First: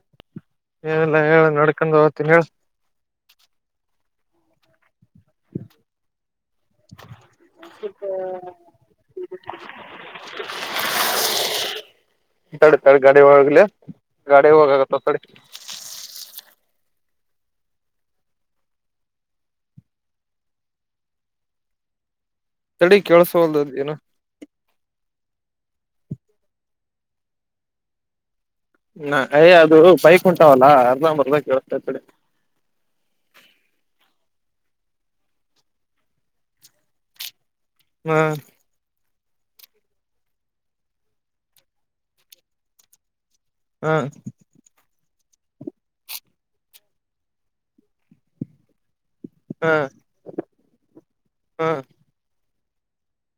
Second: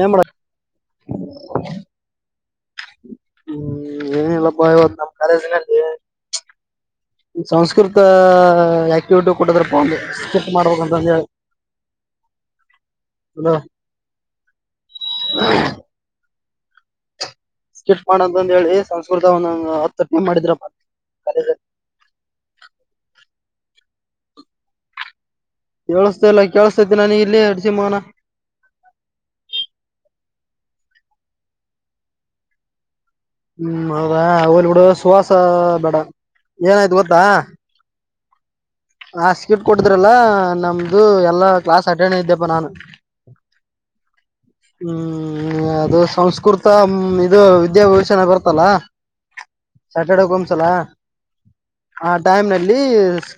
ಏನ್ ಮಾಡ? [inaudible] ಏನೆಲ್ಲಾ ಹೇಳು, ನಡೆದುಕೊಂಡು, ತಿನಾಶು.. [inaudible] ಹ್ಮ್, ಏನ್ ಇಲ್ಲಪ್ಪ ನಮ್ ಕಾಲೇಜಲ್ಲಿ? [inaudible] ಸಂಸ್ಕೃತ, ಆಕ್ಟಿವಿಟಿ, ಕೊಟ್ಟದ್ರಪ್ಪ! ಒಂದು ಸ್ಕಿಪ್, ಮಾಡ್ಬೇಕಂತ, ಹೇಳಿ? [inaudible] ತಡಿ, ತಡಿ ಗಾಡಿ ಹೋಗಲಿ, ಇಲ್ಲಿ, ಗಾಡಿ ಹೋಗಾಗತ್ತ, ತಡಿ. [inaudible] ಹ್ಮ.. [unintelligible] ಸ್ಕಿಫ್ಟ್, ಮಾಡಂತಂತ, ಹೇಳಿ? ಸಂಸ್ಕೃತ, ಒ ಹತ್ತಟ್ಟ, ಮಾಡಿದ್ರಪ್ಪ. [unintelligible] ತಡಿ, ಕೆೇಳಸೋವಲ್ದ! ಏನ? [inaudible] ಕೇಳಿಸಸ್ತ, ಇಲ್ಲ ಕೇಳಿಸತೈದ, ಇಲ್ಲಿ, ಇರ್ತಿ, ಮಗನ? [inaudible] ಹೇ, ಅದು ಬೈಕ್ಂಟಾವಲ್ಲಾ! ಅರ್ಧಂಬರ್ಧ ಕೇಳಿಸ್ತೈತೆ ತಡಿ? [inaudible] ಹ್ಮ್, ಹೌದಾ! ಹೋಗ್ಲಿ ಬಿಡು ಸುವಾಸ, ಬೇಡ, ಏನಾಯ್ತು ಗೊತ್ತಾ? [inaudible] ಹ್ಮ. [inaudible] ಹ, ಶೀಟ್ ಕೊಟ್ಟಿದ್ರಲ್ಲ! ನಮ್ದು, ಎಲ್ಲ ಕ್ಲಾಸ್ ಅಟೆಂಡ್, ಇದ್ದೆಪ ನಾನು! [inaudible] [unintelligible] [inaudible] ಹೂ. [inaudible] ಹ್ಮ್, ಅದು ಸಂಸ್ಕೃತ! ಇದು ವಿದ್ಯಾಭೂಷಣ ಬರುತ್ತಲ್ಲ? ಹಾ [inaudible] ಸಾಟರ್ಡೆ, ಒಂದ್ಸಲ! ಹಾ ಆ ಟೈಮಲ್ಲಿ? [inaudible]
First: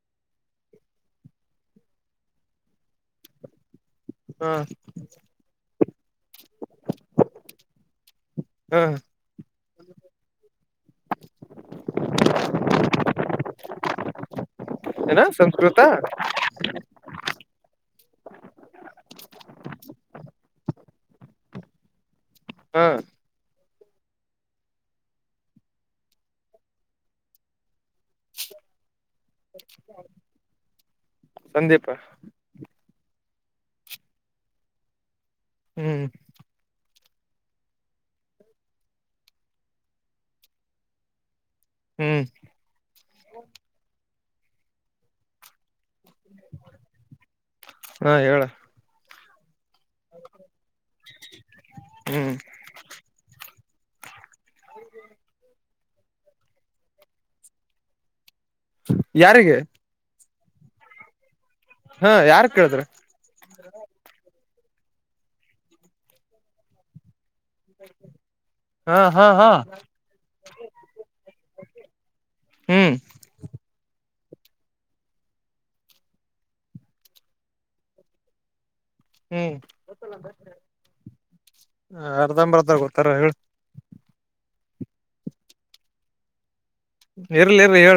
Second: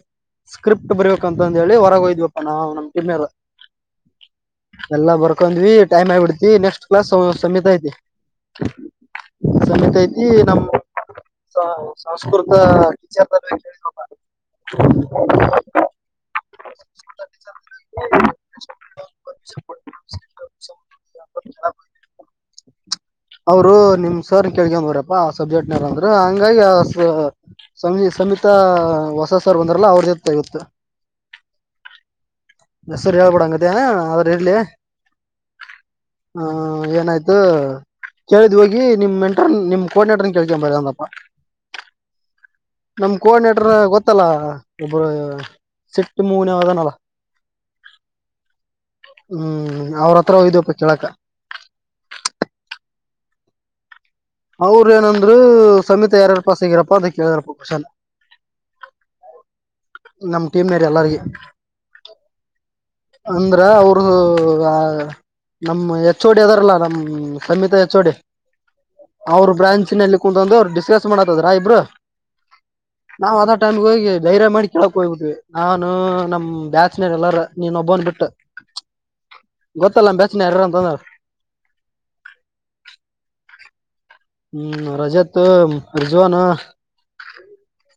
ಸ್ಕ್ರಿಪ್ಟ್, ಬರಿಬೇಕು! ಅಂತ, ಹೇಳಿ! ಹೊರ, ಹೋಗಿದೆವಪ್ಪ! ನಾವು ಕ್ಲೀನರ್? [inaudible] ಹಾ. [inaudible] ಎಲ್ಲಾ ಬರ್ಕೊಂಡ್ವಿ! ಟೈಮ್ ಆಗಿ ಬಿಡ್ತಿ, ನೆಕ್ಸ್ಟ್ ಕ್ಲಾಸ್, ಸಮಿತಿ ಆಯ್ತಿ? ಹಾ [inaudible] ಸಮಿತಿ ಆಯ್ತಿ, ನಮ್ಮ, ಸಂಸ್ಕೃತ ಟೀಚರ್! [unintelligible] ಏನು, ಸಂಸ್ಕೃತ? [unintelligible] [inaudible] [unintelligible] [inaudible] [unintelligible] ಹೂ. [inaudible] ಅವರು, ನಿಮ್ಮ ಸರ್ ಕೇಳ್ಕೊಂಡ್ ಬರಪ್ಪಾ! ಆ ಸಬ್ಜೆಕ್ಟ್ನಾರ, ಅಂದ್ರರು, ಹೀಗಾಗಿ, ಆ? [inaudible] ಸಮಿ, ಸಮಿತ, ಹೊಸ ಸರ್ ಬಂದಾರಲ್ಲ! ಅವ್ರ್ ಜೊತೆ ಹೋಗ್ತಿಯ? ಸಂದೀಪ [inaudible] ಹೆಸರು, ಹೇಳ್ಬೇಡ, ಹಗಿದ್ದೀಯಾ, ಅವರು, ಇರಲಿ.. [inaudible] ಹ್ಮ್. [inaudible] ಹೂ, ಏನಾಯ್ತು! ಕೇಳಿದು, ಹೋಗಿ? [inaudible] ನಿಮ್ಮ, ಮೆಂಟಲ್! ನಿಮ್ಮ ಕೋರ್ಟ್ನೇಟರ್ ಕೇಳ್ಕೊಂಡು, ಭರಮಪ್ಪ? [inaudible] ಹ್ಮ್. [inaudible] ನಮ್, ಕೋಆಡಿನೇಟರ್ ಗೊತ್ತಲ್ಲ! ಇಬ್ಬ್ರು? [inaudible] ಸ್ವಿಫ್ಟ್, ಮೂರು, ಏನು ಅದಾ? [inaudible] ಹಾ ಹೇಳ ಹ್ಮ್, ಅವರತ್ರ ಹೋಗಿದ್ದೀಯಪ್ಪ ಕೇಳಕ್ಕ? [inaudible] ಹ್ಮ್. [inaudible] ಅವ್ರ, ಏನಂದ್ರು ಸಮೀತಿ, ಯಾರ್ಯಾರು, ಪಾಸ್ ಆಗಿರಿ ಅಂತ ಕೇಳಿದ್ರಪ್ಪ ಕೋಶನ್? [inaudible] ಯಾರಿಗೆ? [inaudible] ನಮ್, ಟೀಮಲಿ, ಇರೋ, ಎಲ್ಲರಿಗೆ? [inaudible] ಹಾ ಯಾರು ಕೇಳಿದ್ರು ಅಂದ್ರ ಅವರು ನಮ್ಮ ಹೆಚ್ಚುಡಿ ಅದಾರಲ್ಲ ನಮ್ಮ ಸಮೀತ ಹೆಚ್ಚು ಡಿ ಹಾ ಹಾ ಹಾ ಓರ್ ಬ್ರಾಂಚ್ ಅಲ್ಲಿ ಕುತ್ಕೊಂಡು ಡಿಸ್ಕಷನ್ ಮಾಡತಿದ್ರು ಅವರಿಬ್ರೂ ಹ್ಮ್ ನಾವು ಅದ ಟೈಮಿಗ್ ಹೋಗಿ ಧೈರ್ಯ ಮಾಡಿ ಕೇಳಾಕ ಹೋಗ್ಬಿಟ್ಟೀವಿ ನಾನು ನಮ್ ಬ್ಯಾಚುಲರ್ ಎಲ್ಲರೂ ನಿನ್ನ ಒಬ್ಬವನು ಬಿಟ್ ಹ್ಮ್ ಅರ್ಧಂಬರ್ಧ ಗೊತ್ತು ಹೇಳ ಹ್ಮ್ ರಜತ್ ರಿಜ್ವಾನ್ ಇರ್ಲಿ ಇರ್ಲಿ ಹೇಳ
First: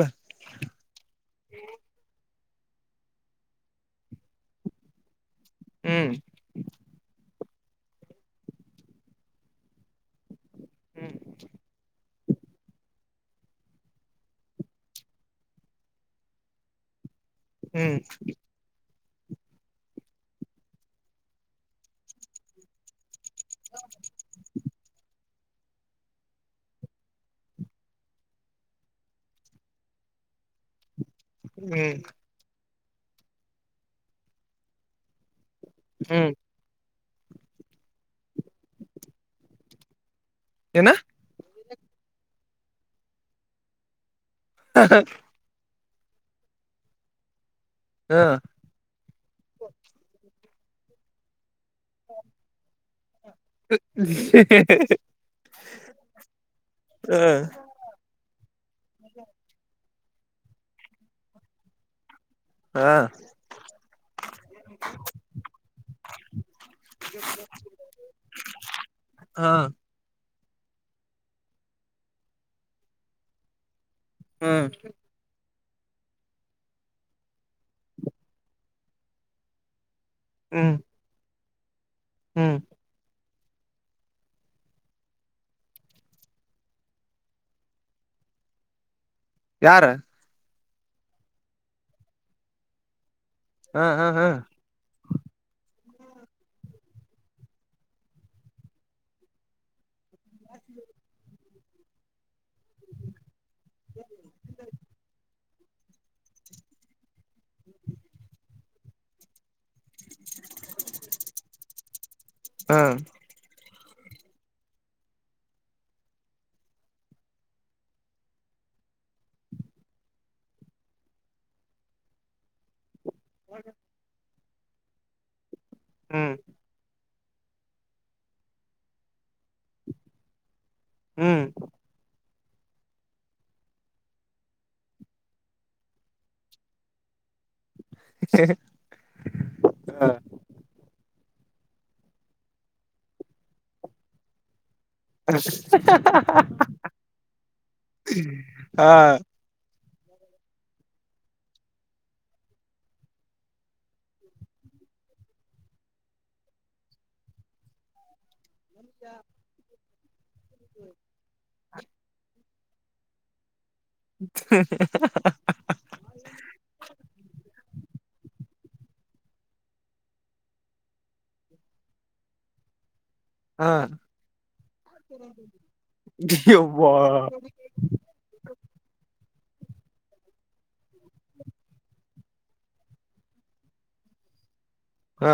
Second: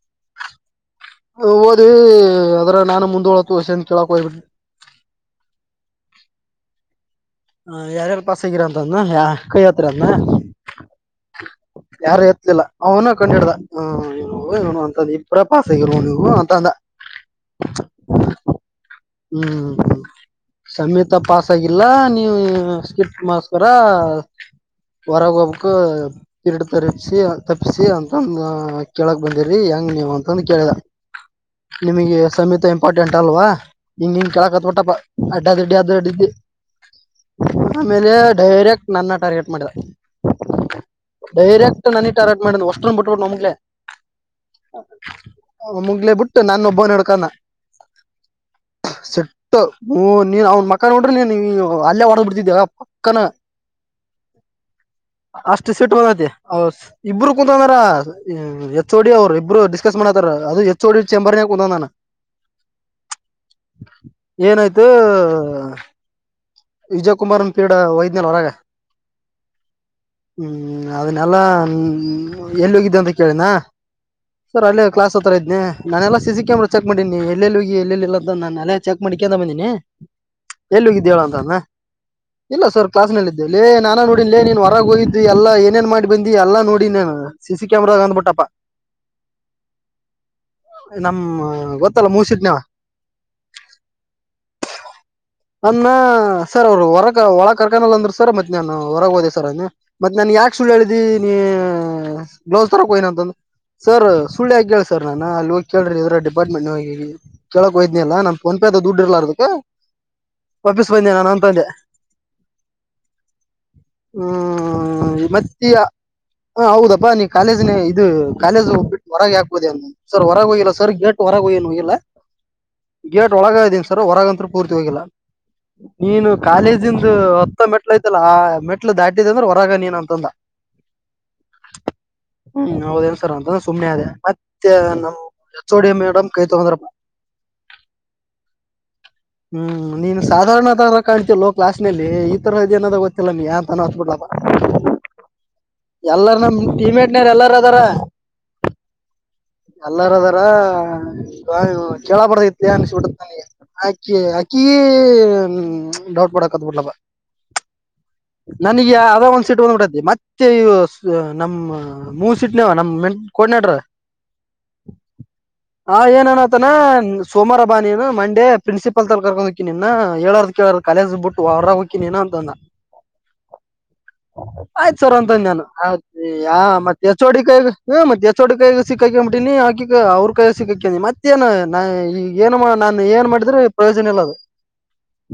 ಓದಿ ಅದ್ರ ನಾನು ಮುಂದೋಳತುಷಂತ ಕೇಳಕ್ ಹೋಗ್ಬಿಡ್ರಿ [unintelligible] ಹ್ಮ್ ಹ ಯಾರ್ಯಾರ್ ಪಾಸಾಗಿರಿ ಅಂತ ಅಂದ ಕೈ ಯತ್ರಿ ಅಂದ ಯಾರು ಎತ್ಲಿಲ್ಲ ಅವನ ಕಣ್ಣಿ ಹಿಡಿದಾ ಹಾ ಏನು ಅಂತಂದ ಇಬ್ ಪ್ರ ಪಾಸಗಲ್ ನೀವು ಅಂತಂದ [unintelligible] ಹ್ಮ್ ಹ್ಮ್ ಹ್ಮ್ ಸಮೇತ ಪಾಸ್ ಆಗಿಲ್ಲ ನೀವು ಸ್ಕಿಪ್ ಮಾಸ್ಟರ್ ರ್ಹೊರಗ್ ಹೋಗ್ಬೇಕು ಕರಡು ತರಪಸಿ ತಪ್ಪಸಿ ಅಂತಂದು ಕೇಳಕ್ ಬಂದಿ್ರಿ ಹೆಂಗ ನೀವ ಅಂತಂದು ಕೇಳಿದ [unintelligible] ಹ್ಮ್ ನಿಮಗೆ ಸಮೀತ ಇಂಪಾರ್ಟೆಂಟ್ ಅಲ್ವಾ ಇಂಗ್ ಹಿಂಗ ಇಂಗ್ ಕೆಲ ಕತ್ ಬಿಟ್ಟಪ್ಪ ಆದ್ದಾಡಿದ್ದಿ ಹ್ಮ್ ಆಮೇಲೆ ಡೈರೆಕ್ಟ್ ನನ್ನ ಟಾರ್ಗೆಟ್ ಮಾಡಿದ ಏನಾ ಡೈರೆಕ್ಟ್ ನನ ಟಾರ್ಗಟ್ ಮಾಡ ಅಷ್ಟನ್ ಬಿಟ್ಬಿಟ್ಟು ನಮಗ್ಲೆ ಮುಗ್್ಲೆ ಬಿಟ್ಟು ನಾನು ಒಬ್ಬನ್ ಹಡ್ಕಾನ ಹಾ ಸಟ್ಟು ಹ ನೀನ್ ಅವನ್ ಮಕ ನೋಡ್ರಿ ನೀನ್ ಅಲ್ಲೇ ಹೊಡ ಬಿಡ್ತಿದ್ದೆವ ಪಕ್ಕನ ಅಷ್ಟು ಸಟ್ ಬಂದೈತಿ ಇಬರು ಹಾ ಕುೂಂತ ಅಂದಾರ ಎಚ್ ಓಡಿ ಅವರು ಇಬ್ಬರು ಡಿಸಕಸ್ ಮಾಡತಾರ ಅದು ಎಚ್ ಡಿ ಚೇಂಬರ್ನ ಕುೂುದ್ನ ಹಾ ಏನಾಯ್ತು ವಿಜಯ ಕುಮಾರ್ ಅನ್ ಪೀಡ ವೈದ್ಞನ್ ಹೊರಗ ಹಾ ಹ್ಮ್ ಅದನ್ನಲ್ಲಾ ಎಲ್ಲಿ ಹೋಗಿದ್ದ ಅಂತ ಕೇಳಿನ ಸರ್ ಅಲ್ಲೇ ಕ್ಲಾಸ್ ಹತ್ತರ ಇದನನೆ ನಾನೆಲ್ಲಾ ಸಿ ಕ್ಯಾಮರಾ ಚೆಕ್ ಮಾಡೀನಿ ಎಲ್ಲೆಲ್ಲಿ ಹೋಗಿ ಎಲ್ಲೆಲ್ಲಿ ಇಲ್ಲ ಅಂತ ನಾನ [unintelligible] ಎಲ್ಲಾ ಚೆಕ್ ಮಾಡಿಕೊಂಡ ಬಂದೀನಿ ಹ್ಮ್ ೋಗ ಅಂತ ಹ್ಮ್ ಇಲ್ಲ ಸ್ವಲ್ಪ [unintelligible] ಕ್ಲಾಸ್ ನಲ್ಲಿದ್ದೆ ೇ ನಾನಾ ನೋಡನ್ ಲೇ ನೀನ್ ಹೊರಗೆ ಹಯ್್ದು ಎಲ್ಲ ಏನೇನ್ ಮಾಡಿ ಬಂದಿ ಎಲ್ಲ ನೋಡಿ ನನ್ ಸಿ ಸಿ ಕ್ಯಾಮರ ಅಂದ್ಬಟ್ಟಪ್ಪ ಯಾರ ನಮ್ಮ್ ಗೊತ್ತಲ್ಲ ಮೂಸಿಟ್ನವ ಹ್ಮ್ ಹಾ ಹ್ಮ್ ಅನ್ನ ಸರ್ ಅವರು ಹೊರಗ ಒಳ ಕಾರ್ಕಾನಲ್ಲ ಅಂದ್ರು ಸರ್ ಮತ್ತೆ ನಾನನ್ ಹೊರಗೆ ಹೋದೆ ಸರ್ ಅನ್ನ ಮತ್ತ್ ನನ್ ಯಾಕ ಸುಳ್ಳು ಹೇಳ್ದಿ ನೀ ಗ್ಲೌಸ್ ತರ ಹೋಯನ ಅಂತಂದ್ರ ಸರ್ ಸುಳ್ಳಿ ಆಗ ಹೇಳೇಳ ಸರ್ ನಾನ ಅಲ್ಲಿ ಕೇಳ್ರಿ ಇದ್ರ ಡಿಪಾರ್ಟ್ಮೆಂಟ್ ಹ ಕಳೋಕ್ೋಯದನ ಅಲ್ಲ ನಮ ಫೋನ್ಪೇ ಅ ದುಡ್ಡಿರ್ಲ್ಲಾರ ಅದಕ್ಕೆ ವಾಪಸ್ ಬಂದೆ ನಾನು ಅಂತಂದೆ ಹಾ ಹ್ಮ್ ಮತ್ತ ಹ ಹೌದಪ್ಪಾ ನೀ ಕಾಲೇಜ್ನೆ ಇ ಕಾಲೇಜುೋಗ್ಬ ಬಿಟ್ಟುರಗೆ ಹಾಕ್ಬುದದೆ ಅ ಸರ್ ಹೊರಗೆ ಹಯಲ್ಲ ಸರ್ ಗೆಟ್ ಹೊರಗ ಹಯ್ಯಏನು ಇಲ್ಲ ಗೇಟ್ ಒಳಗ್ದೀನ್ ಸರ್ ಹೊರಗಂತ್ೂ ಪೂರ್ತಿ ಹೋಗಿಲ್ಲ ನೀನು ಹ್ಮ್ ಕಾಲೇಜಿಂದ ಇದು ಹತ್ತ ಮೆಟ್ಲು ಐತಲ್ಲ ಆ ಮೆಟ್ಲು ದಾಟಿದೆ ಅಂದ್ರೆ ಹೊರಗ ನೀನ್ ಅಂತಂದ ಹ್ಮ್ ಹ್ಮ್ ಹೌದೇನ್ ಸರ್ ಅಂತ ಸುಮ್ನೆ ಅದೇ ಮತ್ತೆ ನಮ್ ಎಚ್ಚೋಡಿ ಮೇಡಮ ಕೈ ತೊಗಂದರಪ ಹ ಹ್ಮ್ ನೀನ್ ಸಾಧಾರಣ ತರ ಕಾಣ್ತಿಯಲ್ಲೋ ಕ್ಲಾಸ್ ನಲ್ಲಿ ಈ ತರ ಅಡಿಯನ್ನದು ಗೊತ್ತಿಲ್ಲ ನೀ ಅಂತ ಅನಬಿಡ್ಲಪ ಎಲ್ಲಾರ್ ನಮ ಟೀಮೇಟ್ನಾರ ಎಲ್ಲಾರ ಅದಾರ ಎಲ್ಲಾರ ಅದಾರ ಕೇಳಬಾರ್ದ್ಗಿತ್ತು ಅನ್ಸ್ಬಿಟ್ಟತ್ ನನಗೆ ಆಕಿ ಆಕಿ ಡೌಟ್ ಪದಕ್ಕಟ್ಟಿಬಿಟ್ಲಪ ನನಗೆ ಅದ ಒಂದ್ ಸೀಟ್ ಬಂದ್ಬಿಟ್ಟೈತಿತಿ ಮತ್ತೆ ನಮ್ಮ ಮೂಸ್ ಸಿಟ್ನವ ನಮ್ ಕೂರ್ದಿನೇಟರ್ ಹ ಹ ಏನ್ ಅನತನ ಸೋಮಾರಬ್ಬಾ ನೀನು ಮಂಡೆ ಪ್ರಿನ್ಸಿಪಾಲ್ ತರ್ ಹಕಿನಿನ್ನ ಹೇಳಾರ್ ಕೇಳಾರ ಕಾಲೇಜ್ ಬಿಟ್ಟು ಹೊರಾಗ ಹೊಕ್ಕಿಯೆನ್ ಅಂತಂದ ಹಾ ಆಯ್ತ ಸರ್ ಅಂತ ನಾನು ಯವ್ವಾ ಮತ್ತೆ ಎಚೋಡಿ ಕೈಯಗ ಹ ಮತ್ತೆ ಎಸೋಡ್ ಕಾಯಿಗ ಸಿಕ್ಕಾಕ ಬಿಟ್ಟಿನೀ ಆಕಿ ಅವ್ರ ಕಾಯಗ್ ಸಿಕ್ಕಾಕೇಂಡಿನಿ ಮತ್ತೇ ಏನ ನಾ ನಿ ನಾನು ಏನ್ ಮಾಡಿದ್ರೆ ಪ್ರಯೋಜನ ಇಲ್ಲ ಅಲ್ಲಿ ಹಾ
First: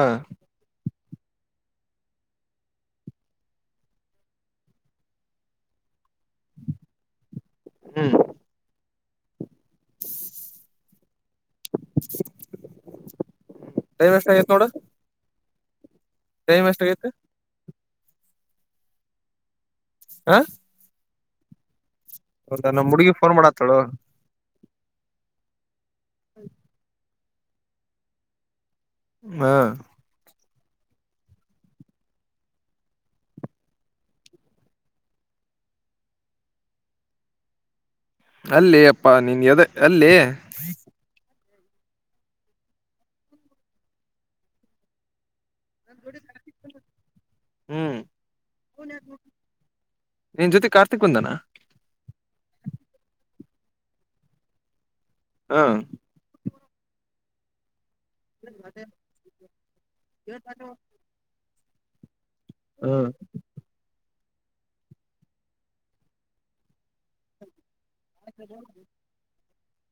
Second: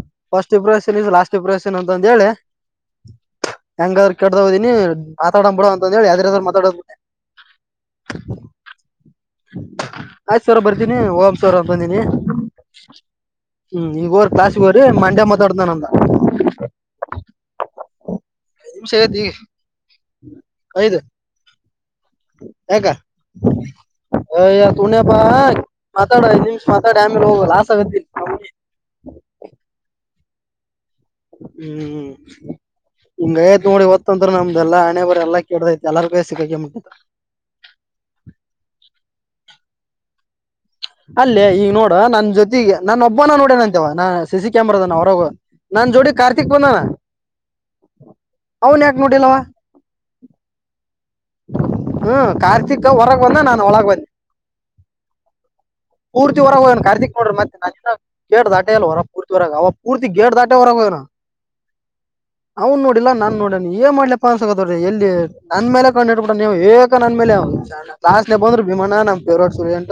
ಟಪ್ರೈಷನ್ ಇಸ್ ಲಾಸ್ಟ್ ಎಪ್ರೇಷನ್ ಅಂತ ಹೇಳಿ ಹೆಂಗಾದ್ರರು ಕೆಡ್ಹೋಗದೀನಿ ಮಾತಾಡೋ ಬಿಡುವ ಅಂತ ಹೇಳಿ ಅರರು ಮಾತಾಡೆ ಹ್ಮ್ ಆಯ್ತು ಸರ ಬರ್ತೀನಿ ಹೋಗಮ್ ಬಂದೀನಿ ಹ್ಮ್ ಈಗ ಟೈಮ್ ಎಷ್ಟ ಹೋರಿ ಆಗೈತ್ ಕ್ಲಾಸ್ಗೆ ನೋಡು ಹೋರಿ ಮಂಡೆ ಮಾತಾಡ್ದಾನಂದ ಟೈಮ್ ಎಷ್ಟಾಗೈತಿ ನಿಮಿಶ್ ಆಗೈತಿ ಹಾ ಐದು ಯಾಕ ನಮ್ ಹುಡುಗಿ ಫೋನ್ ಮಾಡತ್ತಳು ಅಯ್ ಯ ತುನಪ್ಪ ಮಾತಾಡ ಐದು ನಿಮಿಷ ಮಾತಾಡಿ ಆಮೇಲೆ ಹೋಗ ಲಾಸಗದಿನಿ ಹ್ಮ ಹ್ಮ್ ಹಂಗಯ್ತ್ ನೋಡು ಇವತ್ತದ್ರು ನಮ್ದ ಎಲ್ಲ ಹಣೆ ಬರ ಎಲ್ಲ ಕೆಡ್ದೈತೆ ಎರ್ಗರ್ ಕೈಯಾಗ್ ಸಿಕ್ಕಕಂಡ್ ಬಿಟ್ಟೀನಿ ಅಲ್ಲೇ ಅಪ್ಪಾ ನೀನ್ ಎದಕ್ ಅಲ್ಲೇ ಅಲ್ಲೇ ಈಗ ನೋಡ ನನ್ ಜೊತೆಗೆ ನನ್ನೊಬನ್ನೆ ನೋಡ್ಯಾನತವ ಸ ಸಿ ಕ್ಯಾಮರಾದನ ಹೊರಾಗ ನಾ ಜೋಡಿ ಕಾರ್ತಿಕ್ ಬಂದಾನ ಹ್ಮ್ ಅವನ್ ಯಾಕ ನೋಡಿಲ್ಲವ ನಿನ್ ಜೊತೆ ಕಾರ್ತಿಕ್ ಬಂದನಾ ಹ್ಮ್ ಕಾರ್ತಿಕ್ ಹೊರಗ ಬಂದ ನಾನ್ ಒಳಗ ಹೋದ್ಯನಾ ಹ್ಮ ಪೂರ್ತಿ ವರಗ್ ಹಿಗ್ಯಾನ್ ಕಾರ್ತಿಕ್ ನೋಡಿರೆ ಮತ್ತೆ ಗೇಟ್ ದಾಟ ಅಲ್ ಹೊರ ಪೂರ್ತಿವರಗೆ ಅವ ಪೂರ್ತಿ ಗೇಟ್ ದಾಟೆ ಹೊರಾಹೋಗ್ಯಾನ ಅವನ್ ನೋಡಿಲ್ಲಾ ನಾನ್ ನೋಡಣ ಏನ್ ಮಾಡ್ಲಪ್ ನ್ಸ್ಗತ್ರಿ ಎಲ್ಲಿ ನನ್ಲೆಮೇ ಕಣ್ಣಿಟ್ತ್ಬುಟ್ಟನ ಏಕ ನನ್ ಮೇಲೆ ಕ್ಲಾಸ್ ಅಗ ಬಂದ್ರ ಭಮಾನ ನಮ್ ಫೇವ್ರೇಟ್ ಸ್ಟೂಡೆಂಟ್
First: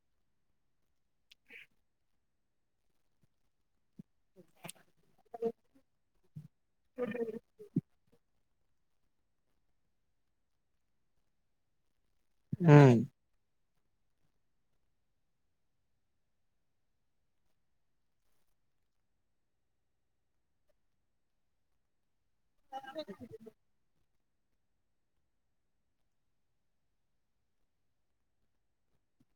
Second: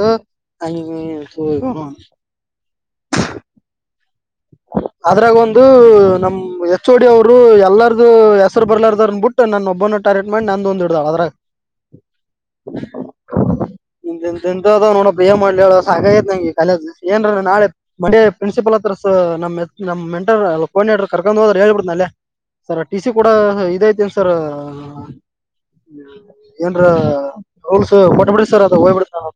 ಅಂಗ [unintelligible] ಅದ್ರಾಗ ಒಂದು ನಮ ಎಚ್ ಓಡಿ ಅವರು ಎಲ್ಲರದು ಅದು ಹೆಸರು ಬರ್ಲಾರದನ್ ಬಿಟ್ಟು ನನ್ನ ಒಬ್ಬನ್ನ ಟಾರ್ಗೆಟ್ ಮಾಡಿ ನಂದ ಒಂದ್ಡ್ದಾಳ ಅದ್ರಗ ಹ್ಮ್ ಹ ಇಂತ ಅದ್ ನೋಡ ಏನ್ ಮಾಡ್ಲಿ ಹೇಳ್ ಸಾಕಾಗೈತಿ ನಂಗ್ ಇ ಕಾಲೇಜು ಮಂಡೆ ಪ್ರಿನ್ಸಿಪಾಲ್ ಹತ್ರ ಸ ನಮ್ಮ ನಮ್ಮ ಮೆಂಟರ್ ಅಲ್ಲ ಕೋರ್ಡಿನೇಟರ್ ಕರ್ಕೊಂಡ್ ಹೋದ್ರ ಹೇಳ್ಬಿಡ್ತನ್ ಅಲ್ಲೇ ಸರ್ ಟಿ ಸಿ ಕೊಡ ಇದಐತಿನ್ ಸರ್ ಏನ್ರ ರೂಲ್ಸ್ ಕೋಟ್ ಬಿಡ್ರಿ ಸರ್ ಅದ ಹೋಗ್ಬಿಡ್ತ ನಾನು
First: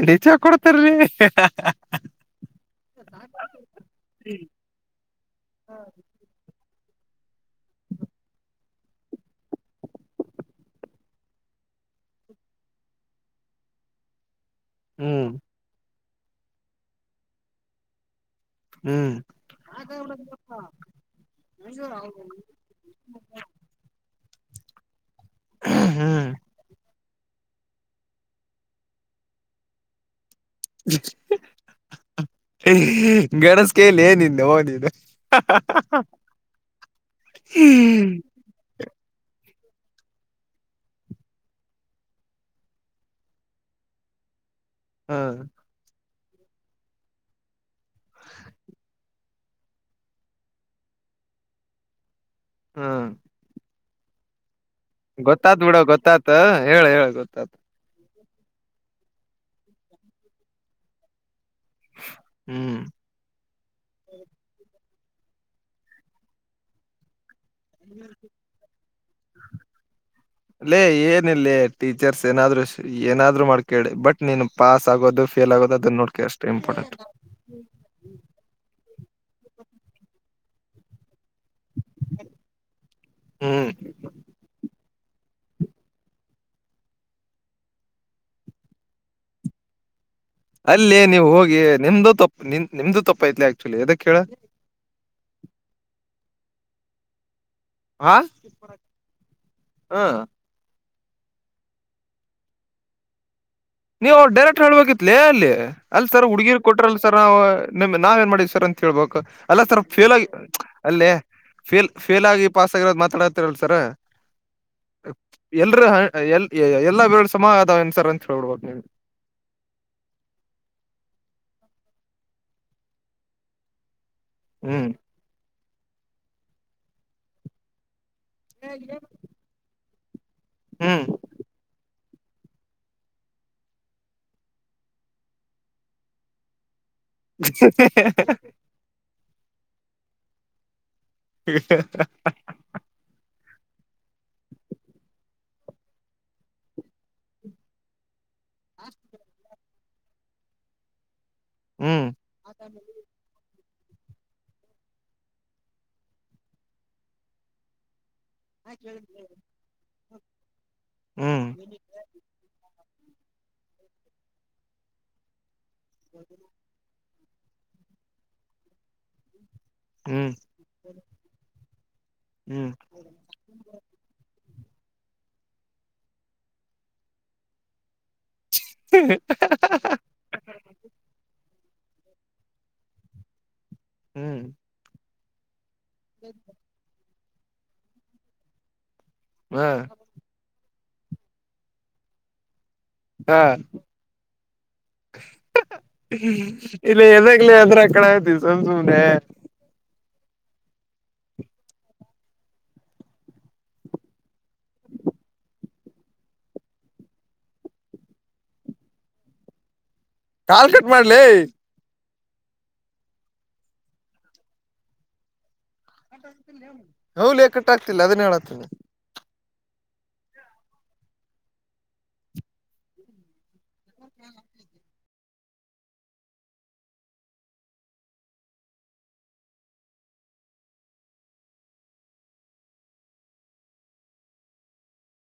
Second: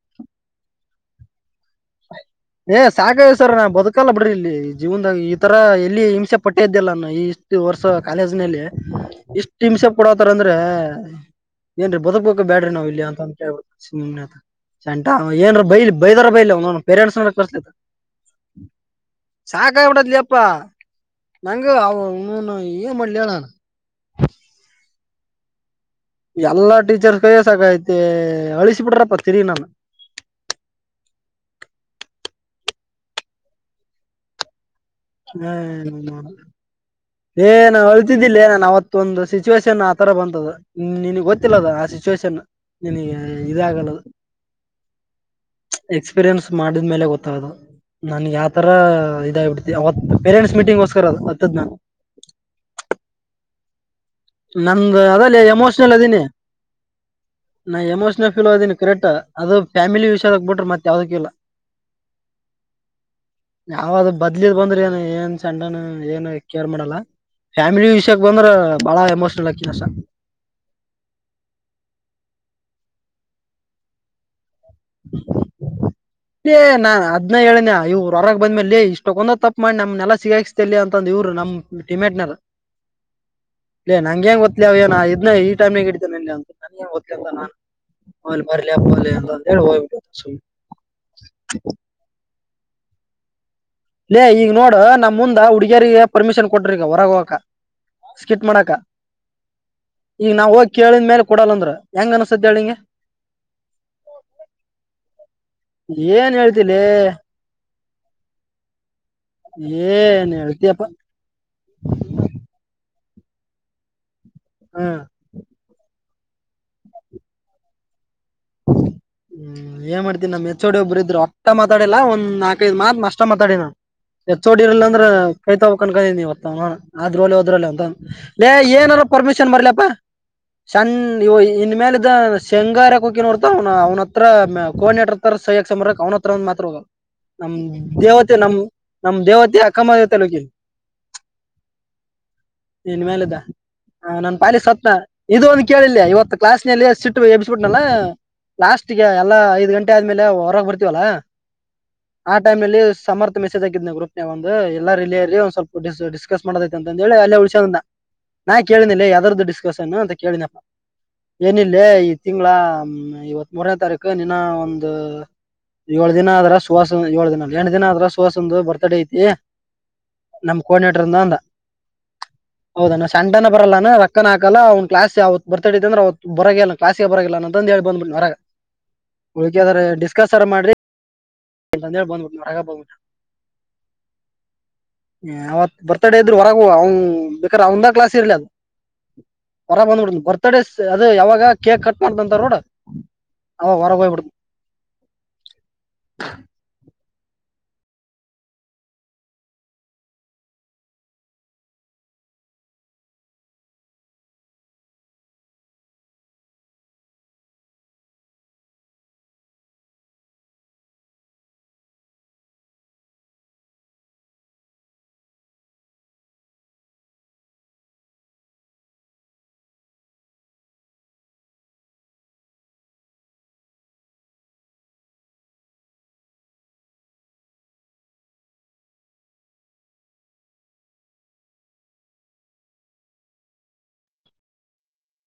ಇಲ್ಲಿ ಚಾ ಕೊಡುತ್ತಾರೆ ಏನ್ ಸಾಕ ಎಚ್ ಸರ್ ಎಲ್ಲಿ ನಾನು ಬದುಕಲ್ಲ ಸಾರ್ ಇಲ್ಲಿ ವಿಷ ಪಟ್ಟಿಲ್ಲ ಇಷ್ಟು ವರ್ಷ ಕಾಲೇಜು ಇಷ್ಟ್ ಹಿಂಸೆ ಕೊಡೋದಂದ್ರೆ ಏನ್ರಿ ಬದುಕ್ ಬೇಕಾ ಆಡ್ರಿ ನಾವಿಲ್ಲಿ ಏನಂತ ಅಂತ ಹೇಳ್ಬಿಡಿ ಸೊಂಟ ಹ್ಮ್ ಅವ್ವ ಏನಾದ್ರು ಬೈದರಬೈಲಿ ಪೇರೆಂಟ್ಸ್ ಮಾತೃ ಕರಸ್ಲಿ ಹ್ಮ್ ನಂಗ ಅವನು ಏನ್ ಮಾಡ್ಲಿ ಹೇಳು ಹ್ಮ್ ಎಲ್ಲಾ ಟೀಚರ್ ಕೈಯ ಸಾಕಐತಿ ಅಳಿಸಿ ಬಿಟ್ರಪ್ಪ ತೆರಿಗೆ ನಾನು ಗೆಣಸ್ಕೇಲಿ ನಿನ್ನವ್ವ ನ್ನಿನ್ನ ಹ್ಮ ಏ ನಾನಾಳ್ತಿದ್ದಿಲ್ಲದೇ ನಾವಂತೂ ಮತ್ತೊಂದು ಸಿಚುವೇಶನ್ ಆತರ ಬಂತು ನಿನಗ್ ಗೊತ್ತಿಲ್ಲದ ಆ ಸಿಚುವೇಷನ್ ನಿನಗೆ ಇದು ಆಗಲ್ಲ ಹ್ಮ್ ಎಕ್ಸ್ಪೀರಿಯನ್ಸ್ ಮಾಡಿದ್ಮೇಲೆ ಗೊತ್ತಾಗೋದು ನನಗೆ ಆತರ ಇದಾಗಿ ಬಿಟ್ಟಿದೆ ಅವತ್ತು ಪೇರೆಂಟ್ಸ್ ಮೀಟಿಂಗ್ ಗೋಸ್ಕರ ಅತ್ತಿದ್ ನಾನು ಹ್ಮ್ ನಂದು ಅದಲಿ ಗೊತ್ತಾತ್ ಬಿಡ ಎಮೋಷನಲ್ ಅದಿನಿ ಗೊತ್ತಾತ ಹೇಳ ಹೇಳ ಗೊತ್ತಾತ ನಾ ಎಮೋಷನಲ್ ಫಿಲಂ ಅದೇನಿ ಕರೆಕ್ಟು ಅದು ಫ್ಯಾಮಿಲಿ ವಿಸ್ತಾರ ಬಿಟ್ಟರೆ ಮತ್ತೆ ಯಾವುದಕ್ಕೂ ಇಲ್ಲ ಹ್ಮ್ ಯಾರಾದ್ರೂ ಬರ್ಲಿದು ಬಂದರೆ ನಾನು ಸೆಂಟರ್ ಕೇರ್ ಮಾಡಲ್ಲ ಫ್ಯಾಮಿಲಿ ವಿಶು ಬಂದರೆ ಬಹಳ ಎಮೋಷನಲ್ ಹಕ್ಕಿನೇಅಷ್ಟೇ ಲೇ ಏನಿಲ್ಲ ಟೀಚರ್ ಏನಾದ್ರೂ ಮಾಡ್ಕೊಳ್ಳಿ ಬಟ್ ನೀನು ಪಾಸ್ ಆಗದು ಫೇಲ್ ಆಗೋದು ಅಷ್ಟೇ ನೋಡ್ಕೋ ಏ ನಾ ಅದ್ನ ಏನನೆ ಇವ್ ಹೊರಗ ಬಂದ್ಮೇಲೆ ಇಷ್ಟೊಕ್ಕೊಂದ್ ತಪ್ಪ ಮಾಡಿ ನಮ್ಮನೆಲ್ಲ ಸಿಗಲಿ ಅಂತ ಮತ್ ಇವರು ನಮ್ ಡಿಮ್ಯಾಟ್ ಮೇಲೆ ಹ್ಮ್ ಲ ನನಗೇನು ಗೊತ್ತಿಲ್ಲ ಈ ಟೈಮಲ್ಲಿ ಇಡಿಚಿ ನಂತರ ನನ ಗ ಅಂತ ನಾನನ್ ಆ ಬರ್ಲಿ ಅಪ್ಪ ಅಂತ ಅಂತ ಹೇಳಿ ಹೋಗ್ಬಿಟ್ಟು ಅಲ್ಲೇ ನೀವು ಹೋಗಿ ನಿಂದು ತಪ್ಪೇ ಲ ಈಗ ನೋಡು ನಮ್ಮ ಮುಂದೆ ಹುಡುಗಿಯರಿಗೆ ಪರ್ಮಿಷನ್ ಕೊಟ್ರು ಹೊರಗೆ ಹೋಗಕ್ಕ ಹಾ ಸ್ಕಿಟ್ ಮಾಡಾಕ ಹ ಈಗ ನಾವ ಹೋಗ ಕೇಳಿದ ಮೇಲೆ ಕೊಡಲ್ಲ ಅಂದ್ರ ಹೆಂಗ ಅನ್ಸತ್ತೆ ನನಗೆ ನೀವು ಹೋಗಿ ಡೈರೆಕ್ಟ್ ಹೇಳಬೇಕಿತ್ತು, ಆನ್ಸರ್ ಏನ್ ಹೇಳ್ತಿ ಹುಡುಗಿಯರಿಗೆ ಲೇ ಕೊಟ್ಟಿರಿ ನಮ ನಾವ ಏನ್ ಮಾಡೀವಿ ಸರ್ ಅಂತ ಕೇಳ್ಬೇಕು ಅಲ್ಲ ತರ ಫೇಲ್ ಆಗಿ ಏನ್ ಹೇಳ್ತಿಯಪ್ಪಾ ಅಲ್ಲೇ ಫೇಲ್ ಫೇಲ್ ಆಗಿ ಪಾಸ್ಗಿರೋದು ಮಾತಡತಿರಲ್ಲ ಸರ ಹಾ ಎಲ್ಲ ಬೆರಳು ಸಮಾಧಾನವಂತ ಸರ್ಹೇಳ್ಬೇಕು ಹ್ಮ್ ಏನ್ ಮಾಡ್ತೀನಿ ನಮ್ಮ್ ಹೆಚ್ಚೋಡಿ ಒಬ್ಬರು ಇದ್ರು ಅಷ್ಟ ಮಾತಡಲ್ಲ ಒಂದ್ ನಾಕೈದು ಮಾತ್ ನಷ್ಟ ಮಾತಾಡ ನ ಹೆಚ್ಚೋಡಿ ಇರಲ್ಲ ಹ್ಮ್ ಅಂದ್ರೆ ಕೈತಾ ಕನ್ಕೀನಿವತ್ತ ಆದ್ರ ಒಲೆ ಹೋದ್ರಲ್ಲ ಅಂತ ಲೇ ಏನಾರ ಪರ್ಮಿಷನ್ ಬರ್ಲಪ್ಪಾ ಹ್ಮ್ ಸಣ್ಣ ಇನ್ಮೇಲೆ ಇದ ಶೇಂಗಾರ ಕು ನೋಡ್ತ ಅವ್ ಅವ್ನತ್ರ ಕೋಡಿನ ಹತ್ರ ಶೈನ್ ಆಕ್ಷನ್ ಬರಕ್ಕೆ ಅವನತ್ರ ಒ ಮಾತ್ರ ಹೋಗ ನಮ್ ದೇವತೆ ನಮ ನಮ್ ದೇವತೆ ಅ ಕಮದ ತಾಲೂಕ [inaudible] [unintelligible] ಇನ್ಮೇಲಿಂದ ಹ ನನ್ ಪಾಯಿಲಿ ಸತ್ನ ಇದು ಒಂದು ಕೇಳಿಲ್ಲಯ ಇವತ್ತು ಕ್ಲಾಸ್ ನಲ್ಲಿ ಸಿಟ್ಟು ಎಬ್ಸ್ಬಿಟ್ಟನಲ್ಲ ಲಾಸ್ಟ್ಗೆ ಎಲ್ಲಾ ಐದ್ ಗಂಟೆ ಆದ್ಮೇಲೆ ಹೊರಗೆ ಬರ್ತೀವಲ್ಲ ಆ ಟೈಮ್ಲ್ಲಿ ಸಮರ್ ಎಲ್ಲರೂ ಇಲ್ಲೇ ರೀ ಸ್ವಲ್ಪ ಡಿಸ್ಕಸ್ ಮಾಡೇ ಅಂತ ಅಲ್ಲೇ ಉಳಿಸಿಕೊಂಡಿದ್ದ [inaudible] ನಾ ಕೇಳನಿ ಯದರದ್ದು ಡಿಸ್ಕಸನ್ ಅಂತ ಕೇಳಿನಪ್ಪ ಹ್ಮ್ ಏನಿಲ್ಲ ಈ ತಿಂಗಳ ಇವತ್ ಮೂರೆ ತಾರೀಕು ನಿನ ಒಂದು ಏಳ ದಿನ ಆದ್ರ ಸುವಾಸುಂದ್ ಏಳ ದಿನ ಎಂಟ್ ದಿನ ಆದ್ರ ಸುವಾ ಸುಂದು ಬರ್ತಡೆ ಇ ಏ ಹ್ಮ್ ಹ್ಮ್ ನಮ್ ಕೋಆಡಿನೇಟರ್ಂದ ಅಂದ ಹ್ಮ್ ಹೌದೆನ ತಂಡನೆ ಬರಲ್ಲೇನು ರಕ್ಕನ ಹಾಕಲ್ಲ ಅವ್ ಕ್ಲಾಸ್ ಅವತ್ ಬರ್ತಡೆ ಇತ್ತಂದ್ರ ಅವತ್ ಬರಗೆ ಇಲ್ಲ ಕ್ಲಸ್ಗೆ ಬರಲ್ಲ ಅಂದ್ ಹೇ [unintelligible] ಹೋರಾಗ್ ಹಾ ಹಾ [unintelligible] ಡಿಸ್ಕಸ್ ಅರ ಮಾಡ್ರಿ [unintelligible] ಹ್ಮ್ ಹ ಅವತ್ ಬರ್ತಡ ಇದ್ರ ಹೊರಗ ಅವ್ ಬೇಕರೆ ಅವನ್ದೆ ಕ್ಲಾಸ್ ಇರ್ಲಿ ಅದು. ಹಾ ಹೊರ ಬಂದ್ಬಡಿನ್ ಬರ್ತಡೇ ಅದು ಯಾವಾಗ ಕೇಕ್ ಕಟ್ ಮಾಡ್ದಂತಾರ ನೋಡು. ಹಾ ಲೇ ಎದಕ್ಲೆ ಎದ್ರಕಲಕತ್ತಿ ಸುಮ್ ಸುಮ್ಮೆ. ಕಾಲ್ ಕಟ್ ಮಾಡ್ಲೆ ಹು ಲೆ ಕಟ್ಟಾಗ್ತಿಲ್ಲ ಅದನ್ನ ಹೇಳತೀನಿ.